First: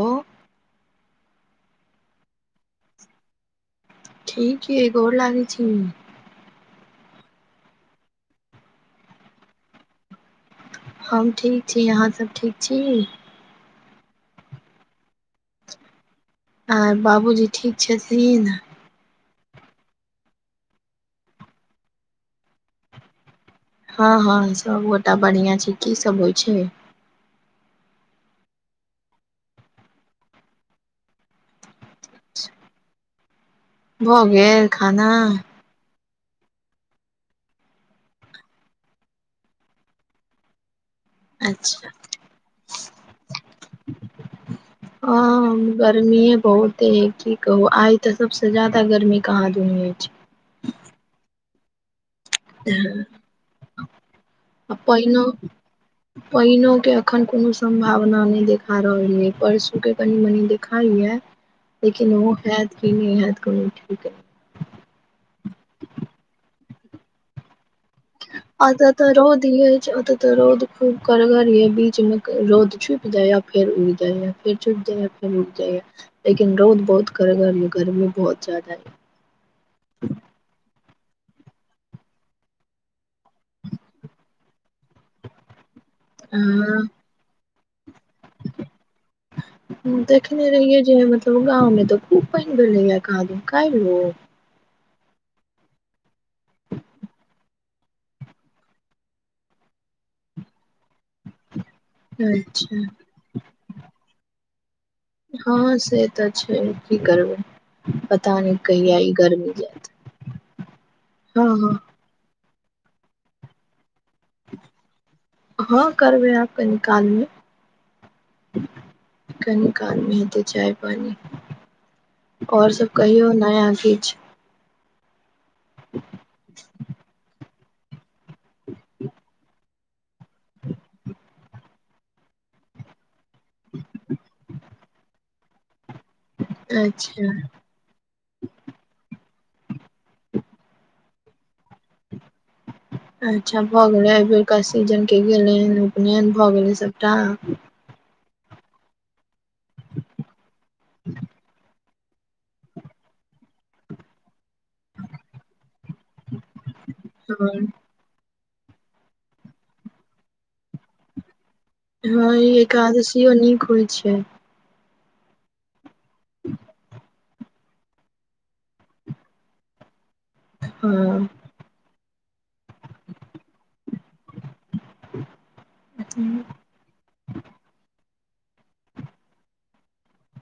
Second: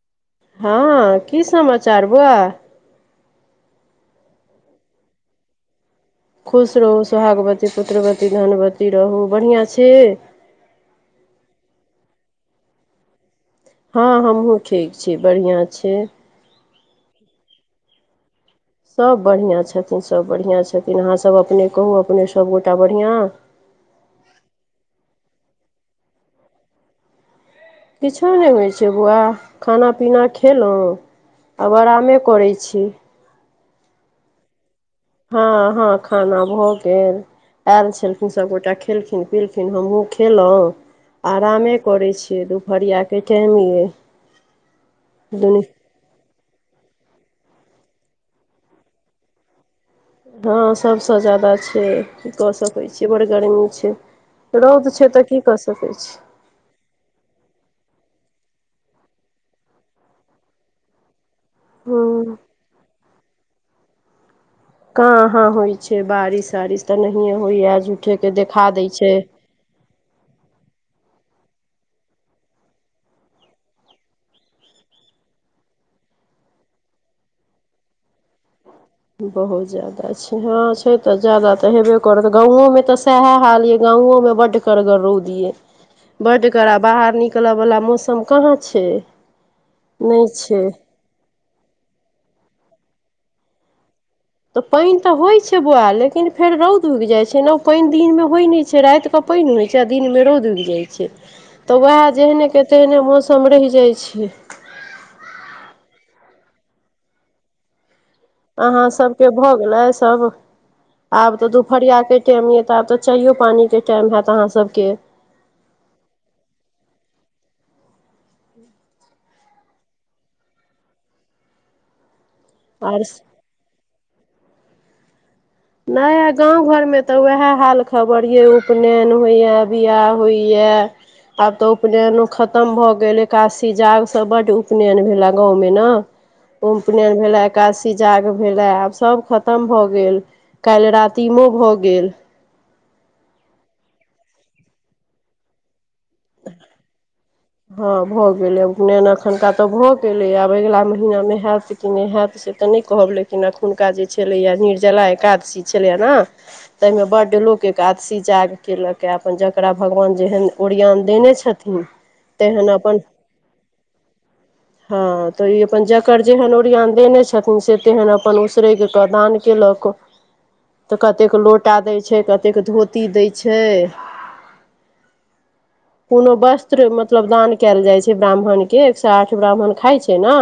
ओ हँ की समाचार बुआ ठीकी गोर लागै छी खुश रहू सोहागवती पुत्रवती धनवती रहू बढ़िआँ छै हम ठीक छी अहाँसभ ठीक छी हँ हमहुँ ठीक छी बढ़िआँ छी हँ बाबूजी ठीक छथिन सभ बढ़िआँ छथिन सभ बढ़िआँ छथिन अहाँसभ अपने कहू अपने सभगोटा बढ़िआँ हँ हँ सभगोटा बढ़िआँ छै कीसभ होय छै किछो नहि होय छै बौआ खाना पीना खैलौं आब आरामे करै छी भ गेल खाना हँ हँ खाना भ गेल आयल छलखिन सभगोटा खेलखिन पिलखिन हमहूँ खयलहुँ आरामे अच्छा करै छियै दुपहरियाके टाइम य हँ गर्मीऐ बहुत य की कहू आइ ते सबसे ज्यादा गर्मी कहा दुन अछि हँ सभसँ ज्यादा छै की कऽ छै सकै छियै बड़ गर्मी छै आ रौद छै तऽ पाइनो की कऽ सकै छी पाइनो के अखन कोनो सम्भावना नहि देख रहलै परसू के कनी मनी दिखाई है लेकिन ओ हूँ हयैत की न हयेत [unintelligible] कहाँ हाँ होइ छै बारिश वारिश तऽ नहि हे होय ये आज आत तऽ रौद ई छै ओ तऽ रौद खूब करगर ये बीचमे रौद छुप जाय या फेर उग जाय या फेर छुप जाय आ फेर उड़ जाय या लेकिन रौद बहुत करगर गर्मी बहुत ज्यादा या बहुत ज्यदा छै हँ छै तऽ ज्यादा तऽ हेबे करत गाँवे मे तऽ सएहे हाल ये गाँवे मे बड करगड़ रौद ये बड करा अ बाहर निकलब बला म नहि देखने छै रहियै जे मतलब गाँमे तऽ खूब पैन भेललैय कहादिन कलिएह पैन त होय छै बौआ लेकिन फेर रौद उइग जाय छै न पैन दिन मे होय न छै राति के पैन हो छै दिनमे रौद उग जाइ छै तऽ वै जेहने के अच्छा तेहने मौसम रहि जाइ छै हँ से तऽ छै की करबै तान अहाँ कहि आइ सभके गरमी भऽ गेलै जात सभ आब तऽ दुपहरिया के टैम मे त आब तऽ चायो पानी के हँ करबे आब कनिकाल मे कनि काल मे हेतै चाय पानी आओर सब आर कहियौ नया किछ नाय गाँंव घरमे तऽ उएह हाल खबर ये उपनयन होइया बियाह होइ या आब तऽ उपनयनो खत्म भऽ गेल एकादशी जग सब बड उपनयन भेला गाँंव मे ने उपनयन अच्छा भेला एकादशी जाग भेले आब सब खत्म भऽ गेल काल्हि रातिम भए गेल अच्छा भऽ गेलैय ऐबेरका सीजन के गेलै हन उपनयन भऽ गेलै सभटा हँ भऽ गेलै आब उपनयन आओर सबटा तऽ भऽ गेलै आब अगिला महीना मे हयत होयत से तऽ नहि कहब लेकिन एखुनका जे छलै या निर्जला एकादशी छलै न ताहिमे बड्ड हँ लोक के एकादशी जाग कयेलऽ कऽ अपन जकरा भगवान जेहन ओरियान देने छथिन इ तेहन अपन एकादशीओ नीक होइ छै हँ तऽ ई अपन जकर जेहन ओरियन देने छथिन से तेहन अपन उसरेग कऽ दान केल तऽ हँ कतेक लोटा दैय छै क कतेक धोती दै छै कोनो वस्त्र मतलब दान कयल जाइ छै ब्राह्मण के एकसोआठ ब्राह्मण खैय छैय ना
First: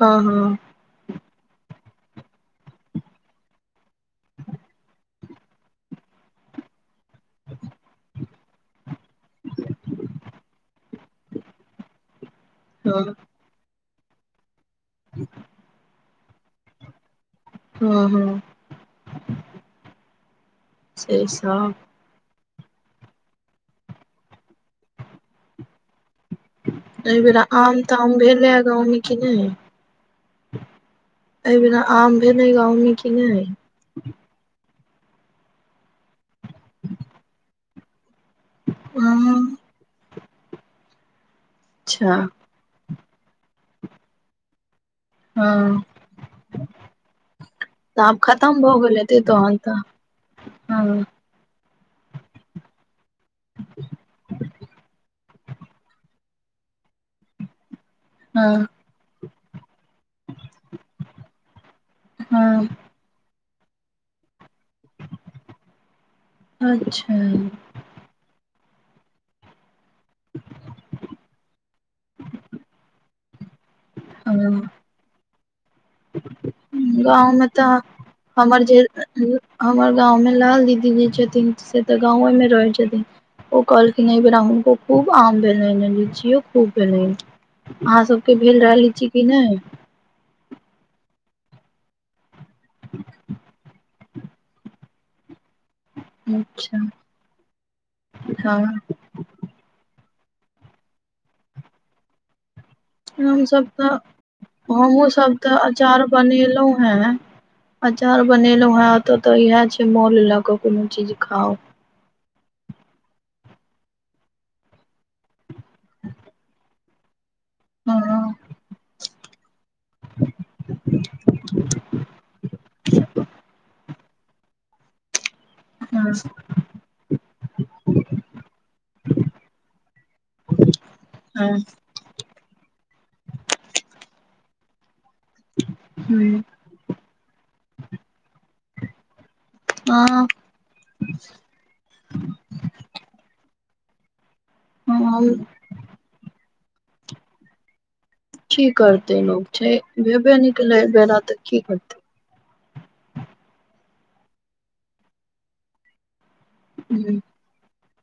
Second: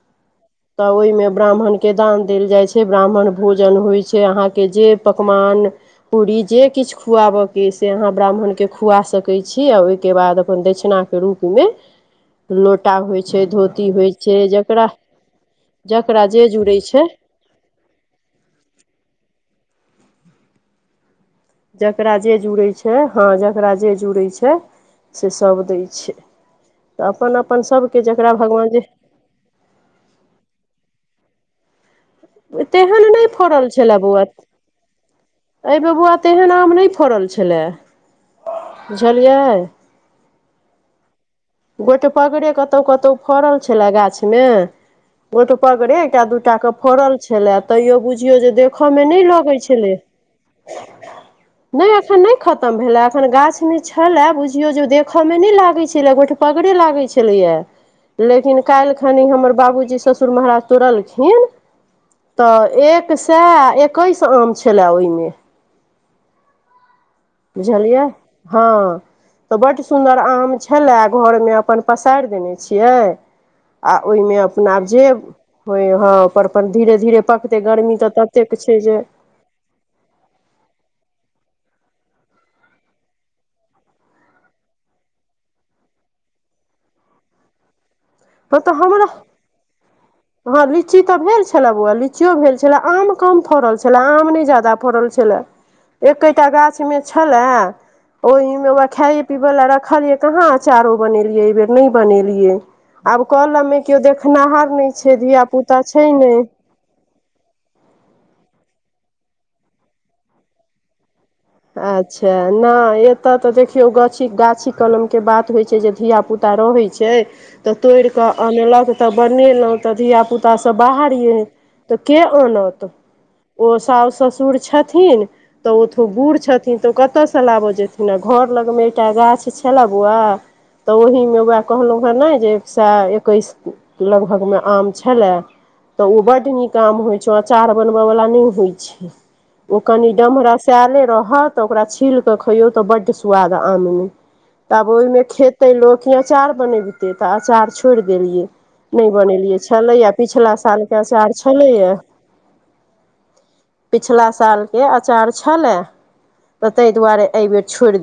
हँ हँ त ओइ मे ब्राह्मण के दान देल जाइ छै ब्राह्मण भोजन होइ छै अहाँके जे पकवान पूरी जे किछु खुआबऽके से अहाँ ब्राह्मणके खुआ सकै छी आ ओहिके बाद अपन दछिणा के रूप मे लोटा हँ होइ छै धोती ई होइ छै जकरा जकरा जे जुड़ै छै हँ हँ सेब जकरा जे जुड़ै छै हँ जकरा जे जुड़ै छै से सब दै छै तऽ एहि अपन बेरा अपन आम सभके ताम जकरा भेलै भगवान जे गाँव मे कि नहि एहि बिना तहन नहि फड़ल छलेल बौआ अय बेर बौआ तहन आम नै फड़ल छला बुझलियै हँ गोटे अच्छा पगड़े कतहु कतहु फड़ल छलए गाछमे गोटे हँ पगड़े एकटा दूट के फड़ल छलै तऽ तैयो आब बुझियौ जे देखय मे नय लगै छलै हाँ नय अखन नय खतम भेले एखन गाछ ने छलए बुझियो जे देखे मे न लागे छल गो पगड़े लागै छलैया लेकिन हँ काल्हिखनि हमर बाबूजी ससुर महाराज तोड़लखिन हँ तऽ एक सए एकैस आम छलय ओहिमे अच्छा बुझलियै हँ तऽ बड्ड सुन्दर आम छलए घरमे अपन पसारि देने छियै आ ओहिमे हँ अपना आब जे होइ ह गाँव मे तऽ ततेक हमर छै जे हमर गाँंव मे लाल दीदी जे छथिन से तऽ गाँवमे रहै छथि ओ कहलखिन यै बेरा हुनको खूब आम भेलैयन अ लिचीओ खूब भेलैन अहाँ सबके भेल हँ तऽ रहै हमरा लिची कि नय हँ लीची तऽ भेल छले बौआ लीचियो भेल छले आम कम फरल छलै छलै आम नय जदा फड़ल छलै एकेटा गाछ अच्छा में छलए ओहि मे हँ व खाय पीबे ल रखल कहाँ अचारो बनेलियै एहि बेर नय बनेलियै आब हमसभ कलमे तऽ केओ देखनाहार नय हमहुँ छै सब तऽ धियापुता छै अचार नय बनेलहुं हें अचार बनेलहु हें एतो तऽ इएह छै मोल ला कऽ कोनो चीज खाउ अच्छा नय एतऽ तऽ देखियौ गा गाछी कलमके बात होइ छै जे धियापुता रहै छै तऽ हँ तोड़ि कऽ हँ अनलक तऽ बनेलहुँ तऽ धियापुतासभ बाहर यै तऽ के आनत ओ सास ससुर छथिन तऽ ओ तो हँ बुढ़ छथिन तऽ ओ कतयसँ लाबऽ जेथिन आ घर लगमे एकटा गाछ छलै बौआ तऽ ओहिमे ओकरा ह कहलहु हेँ ने जे एक सए एकैस लगभगमे छलय तऽ ओ हँ बड्ड नीक काम होइत छै अचार बनबयवला नय होइ छै ओ कनि हँ, डमरा साले रह तऽ ओकरा छील क खइयौ तऽ बड्ड स्वाद आममे तब ओहिमे खेतै लोक कि अचार बनेबतै तऽ अचार छोड़ छोड़ देलियै की नय करते लोग बनेलियै छै छलै भेबे नहि पिछिला केलै एहि सालके बेरा अचार तऽ की छलैए करतै पिछला सालके अचार छलै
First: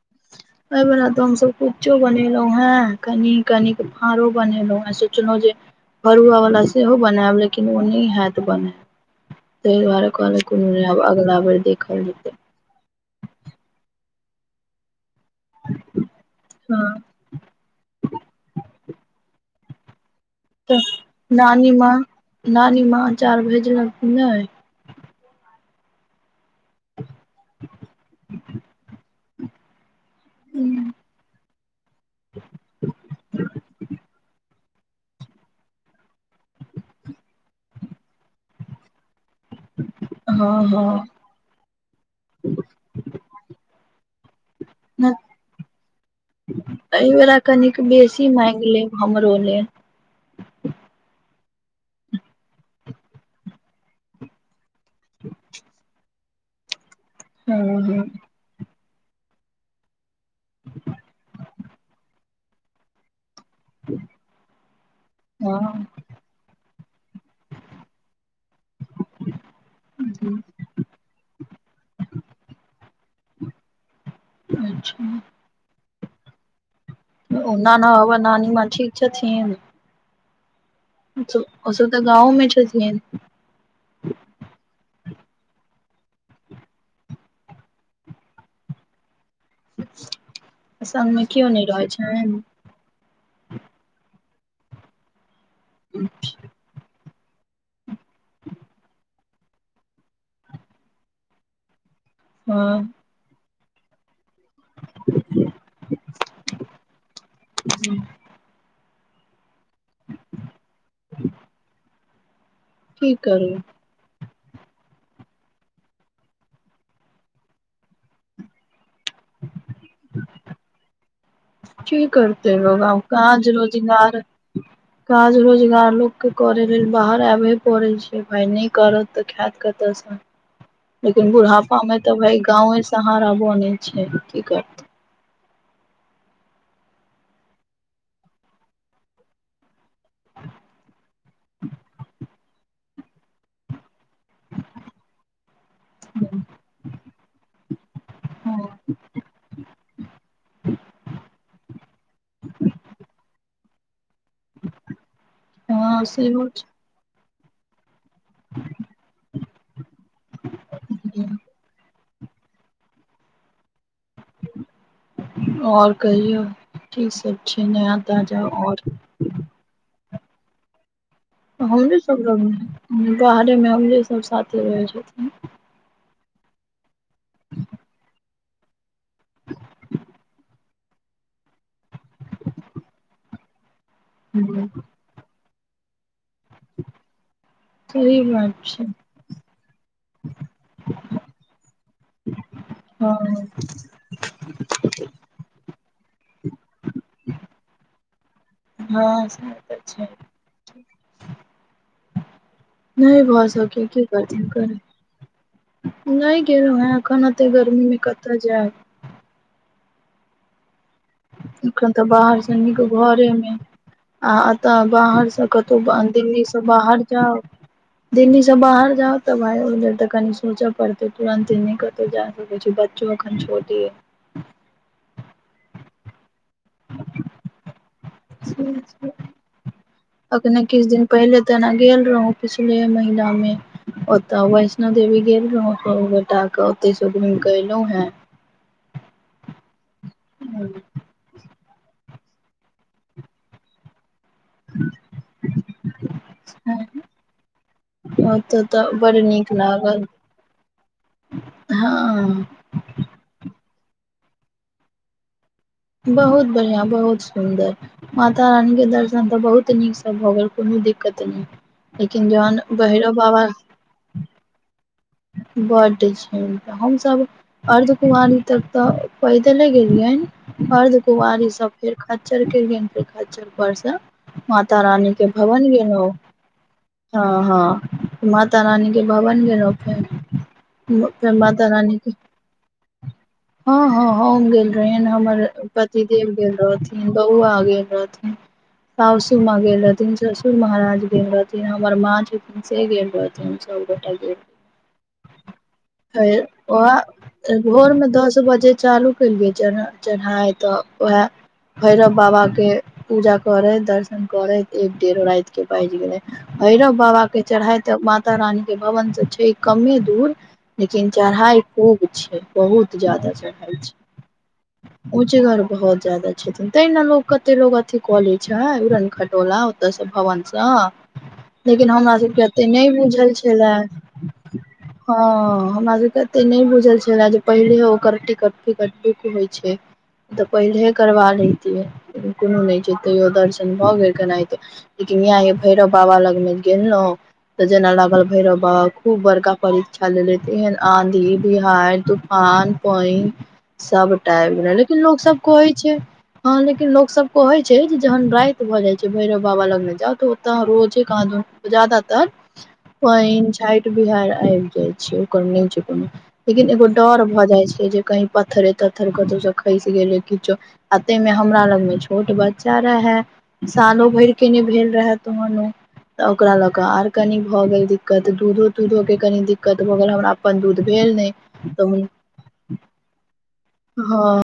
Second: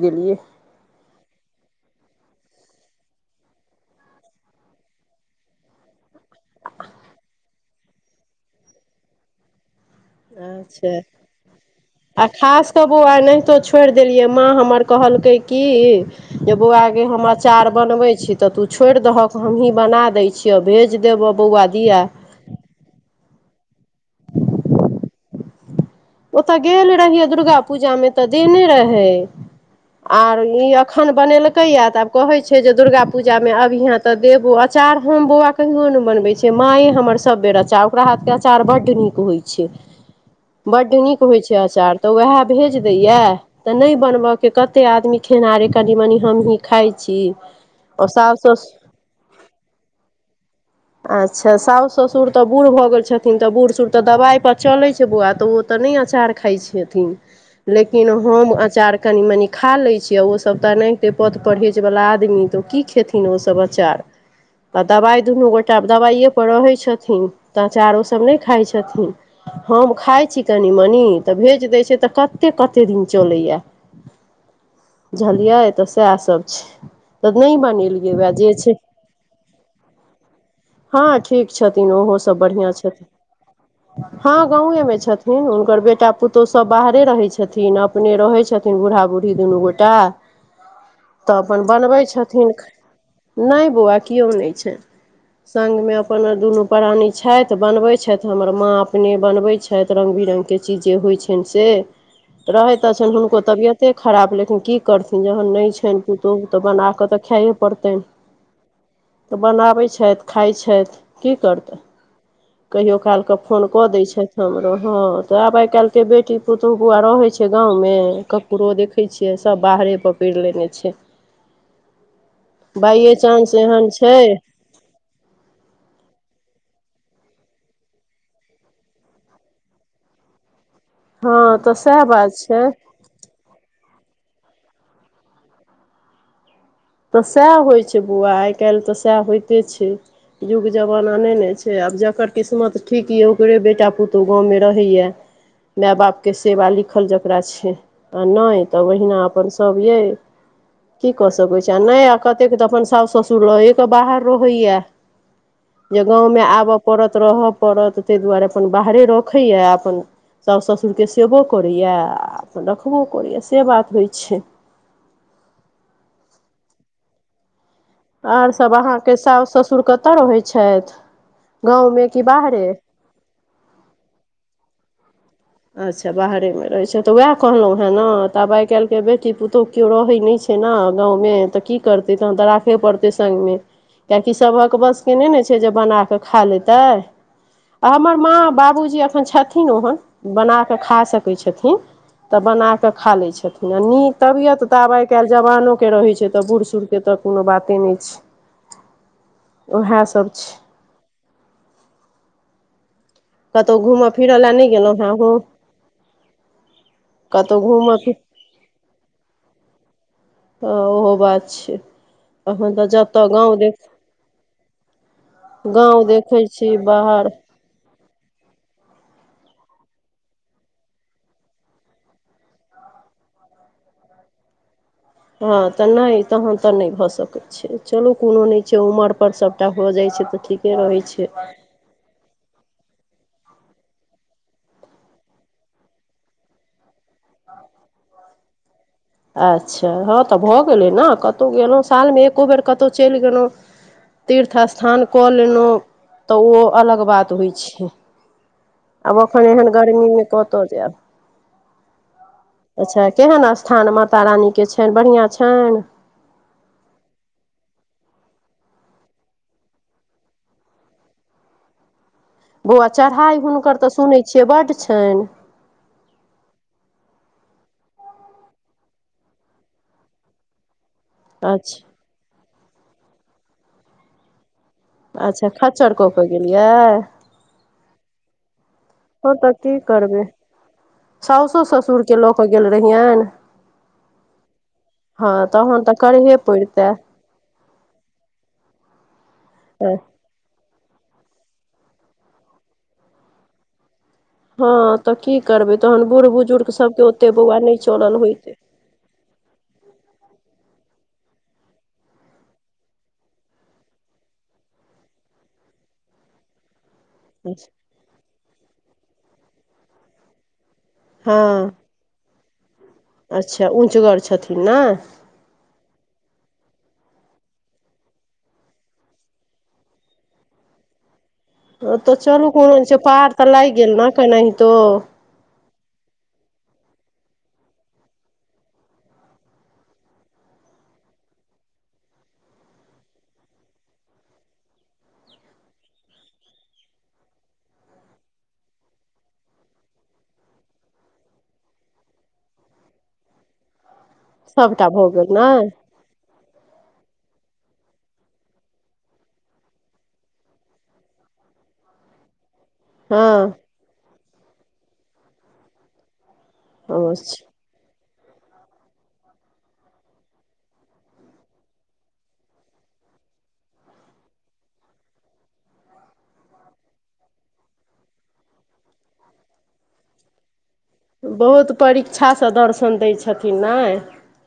देलियै बला तऽ हमसब तऽ कुच्चो बनेलहुं हन कनी कनिक फाड़ो बनेलहु सोचलहु जे फरुआ वाला सेहो बनायब लेकिन कनोनी हैत बना त दुआारे कहलने अच्छा अब अगला बेर देखल जेतै हो आइनाहितो छोड़ि देलियै माँ हमर कहल कहल कय कि बोआ हँ गे हम आचार बनबयी छी तऽ तु छोईड़ दहक हमही बना दै छै तऽ नानी माँ नानी माँ अचार भेजलन की नय ओतय गेल रहियै दुर्गा पूजामे तऽ देने रहै आर ई एखन बनेलकैए तऽ आब कहैत छै जे दुर्गा पूजामे अभि हाँ तऽ देबू अ अचार हम बौआ कहियो नहि बनबै छियै मायए हमर सब बेर अचार ओकरा हाथके अचार बड्ड नीक होइ छै छी हँ हँ बड्ड नीक होय छै अचार तऽ उएह भेज देयये ते नय बनबय के कते आदमी खेनाहारे कनी मनी हमही खाइ एहि छी बेेरा कनिक बेसी मांईग लेब हमरो ले आ अच्छा साउस ससुर तऽ बूढ़ भऽ गेल छथिन तऽ बूढ़ सूढ़ तऽ दवाइ पर चलै छै बुआ नहि अचार खय छथिन हँ हँ लेकिन हम अचार कनिमनि खा लै छी किए ओ सभ तऽ ओनहिते पथ परहेजवला आदमी तऽ ओ की खेथिन ओ सभ अचार तऽ दबाइ दुनू गोटा हँ दबाइए पर रहै छथिन तऽ अचार ओ सभ नहि खाइ छथिन हम खाय छी कनिमनी तऽ भेज दै छै तऽ कतेय कतेय दिन चलैया अच्छा बुझलियै तऽ सएह सभ छै तऽ ओ नहि नाना बनेलियै बाबा वएह नानी जे माँ छै ठीक छथिन हँ ठीक छथिन ओसभ तऽ ओहो सभ गाँवमे बढ़िआं छथिन हँ गवयेमे छथिन हुनकर बेटा पुतोह सभ बाहरे रहय छथिन अपने रहय छथिन बूढ़ा बूढ़ी दुनू गोटा संगमे तऽ केओ नहि अपन रहै बनबैय छनि छथिन नहि बौआ कियो नहि छै संगमे अपन दुनू प्राानी छथि बनबैय छथि हमर माँ अपने बनबैत छथि रंग बिरंग केँ चीज जे होइत छनि से रहय हँ तऽ छै हुनको तबियते खराब लेकिन की करथिन जहन नहि छनि पुतौहु तऽ बना कऽ तऽ खाये पड़तनि तऽ बनाबै छथि खाइ छथि की करतय कहियो की काल केँ करू फोन कऽ दै छथि हमरो हँ तऽ आब आइ काल्हि केँ बेटी पुतोहु बौआ रहय छै गांवमे ककरो देखय छिये सब बाहर घरे पर पड़ लेने छै की करतय लोग आब बाइए काज चांस एहन छै रोजगार काज रोजगार लोक केँ करय बाहर आबहे पड़य छै भाय नहि करत तऽ खायत कतय सँ लेकिन हँ बुढ़ापामे सएह तऽ भाय बात छै गाँवे सहारहारा बनै छै की करतै तऽ सएह होइ छै बौआ आइ काल्हि तऽ सएह होइते छै युग जमाना नहि ने छै आब जकर किस्मत ठीक यै ओकरे बेटा पुत तऽ उ गाँवमे रहैए माय बाप केँ करतै सेवा लिखल जकरा छै आ नहि तऽ ओहिना अपन सभ अइ की कऽ सकै छी कतेक तऽ अपन सास ससुर लये कऽ बाहर ओ होइये जे हँ गाँवमे सेहो आबय पड़त रहय पड़त ताहि दुआरे अपन बाहरे रखैए अपन साास ससुरके छै सेबो करैए आ अपन रखबो करैय से बात होइ छै आओर कहियऔ की सब ठी आओर सभ अहाँ केँ साउस ससुर कतय रहै छथि हमरे गाँवमे सभ कि बाहरे लगमे बाहरेमे हमरे सभ साथे रहै छथिन अच्छा बाहरेमे रहैत छै तऽ उएह कहलहुँ हे ने तऽ आब आइ काल्हि बेटी पुतोहु केओ रहै नै छै न गाँंवमे तऽ की करतै तहन तऽ राखे पड़ते संगमे कियाकि सबक बस केँ नै नै छै जे बना केँ खा लेतय आ हमर सही माँ बात छै बाबूजी एखन छथिन ओहन बना कऽ खा सकय छथिन तऽ बना कऽ खा लै हँ छथिन आ नीक तबियत तऽ आब आइ काल्हि जवानोे केँ रहय छै तऽ बूढ़ सूढ़ केँ तऽ कोनो बाते नहि छै हँ सैह त छै नहि भऽ कतहु सकय की घूमय फिरय करथिन लए कर नहि गेलहुँ हेँ अहूँ नहि गेलहु हैं एखन एते कतहु घूमय गर्मीमे फिर कतऽ जायब ओहो बात छै एखन तऽ बाहर सँ अखन निक तऽ जतऽ घरेमे गाँव देख आ एतय बाहर सँ कतहु गाँव दिल्ली देखै सँ छी बाहर जाउ दिल्लीसँ बाहर जाउ तऽ भाय ओहि लेल तऽ कनी सोचय पड़तय तुरन्ते नहि कतौ जा होय छै बच्चो ओ एखन छोटी है हँ तऽ नै तहन तऽ नहि भऽ सकै छै चलू कोनो नहि छै उमर पर सभटा भऽ जाय छै तऽ सबटा अखने ठीके रहै छै गेल रहुँ पछले महिना में ओता वैष्णो देवी गेल रहोक ओतेक बेटा के गेलहुँ हंय अच्छा हँ तऽ भऽ गेलै हें ने कतहु गेलहुँ सालमे एको बेर कतहु चलि गेलहुँ तीर्थ स्थान कऽ लेलहुँ तऽ ओ अलग बात होइ छै ओतऽ तऽ तऽ बड आब एखन नीक एहन लागल गर्मीमे कतहु जायब हँ अच्छा केहन स्थान माता रानी के छनि बढ़िआं छै बहुत बढ़िआं बहुत सुन्दर माता रानीके दर्शन तऽ बहुत नीकसँ भऽ गेल कोनो दिक्कत नहि लेकिन जहन बौआ भैरब चढ़ाइ बाबा हुनकर तऽ सुनै छियै बड्ड छनि बड्ड छै तऽ हमसभ अर्ध कुमारी तक तऽ पैदले गेलियैन अर्ध कुवारीसभ अच्छा फेर खज्जर केलियनि फेर खज्जर परसँ माता रानी के अच्छा भवन खच्चर गेलो कऽ के गेलियै हँ हँ माता रानी के भवन गेलो करबे सौसो रानी के ससुरके लेके गेल रहियनि हँ हँ हम गेल रहेन हमर तहन तऽ पतिदेव करहे गेल पड़ितै रहथिन आ गेल रहथिन साउसु गेल रहथिन ससुर माँ महाराज गेथि हमर माँ से गेल रहथिन हँ तऽ की करबै तहन बूढ़ बुजुर्ग ओहा सबके ओते बौआ नहि भोरमे चलल दस होइतै बजे चालू कऽलिय चढ़ाइ तऽ वएह भैरव बाबा के पूजा करे दर्शन करे एक डेढ़ राति के बाजि गेले भेरव बाबा के चढ़ाई तऽ माता रानी के भवन से छै कमे दूर लेकिन हँ चढ़ाई खूब छै बहुत अच्छा ऊँचगर छथिन ने ऊँच गर बहुत ज्यादा छै त तै ने लोकग कतेक लोकोग अथी कले छै उड़न खटोला ओतयसँ भवनसँ ओ तऽ चलू कोनो छै पड़ बुझल तऽ लाग गेल न क नहि तो ह हमरा सबके एते नहि बुझल छै जे पहिले ओकर टिकट फिकट बुक होइ छै तऽ पहिलहे करबा लेैतियै कोनो नहि छै तैयो दर्शन भऽ गेल केनाहितो य भैरव बाबा लग मे गेलहुं तऽ जेना लागल भैरव बाबा खूब बरका परीक्षा ले लेती है आँधी बिहार तूफान पैंन सबटाइम सभटा लेकिन भऽ लोक गेल सब ने कोै छै हँ लेकिन लोक सब कहैत छै जे जहन राति भऽ जाइ छै भैरव बाबा लगने जाउ तऽ ओतऽ रोजे कहाँ जाइत पनि हँ झाठि बिहारि आबि जाय छै ओकर नहि छै कोनो लेकिन एगो डर भऽ अच्छा जाइ छै जे की पत्थरे तत्थर कतौ स खसिगेले किछो आ तै में हमरा लग में छोट बच्चा रहे सालो भरि के नहि भेल रहे तोहर तऽ ओकरा लऽ कऽ आर कनी भऽ गेल दिक्कत दूधो तूधो के कनी दिक्कत भऽ गेल हमरा अपन दूध भेल बहुत नहि तऽ परीक्षासँ दर्शन दै छथिन नहि हँ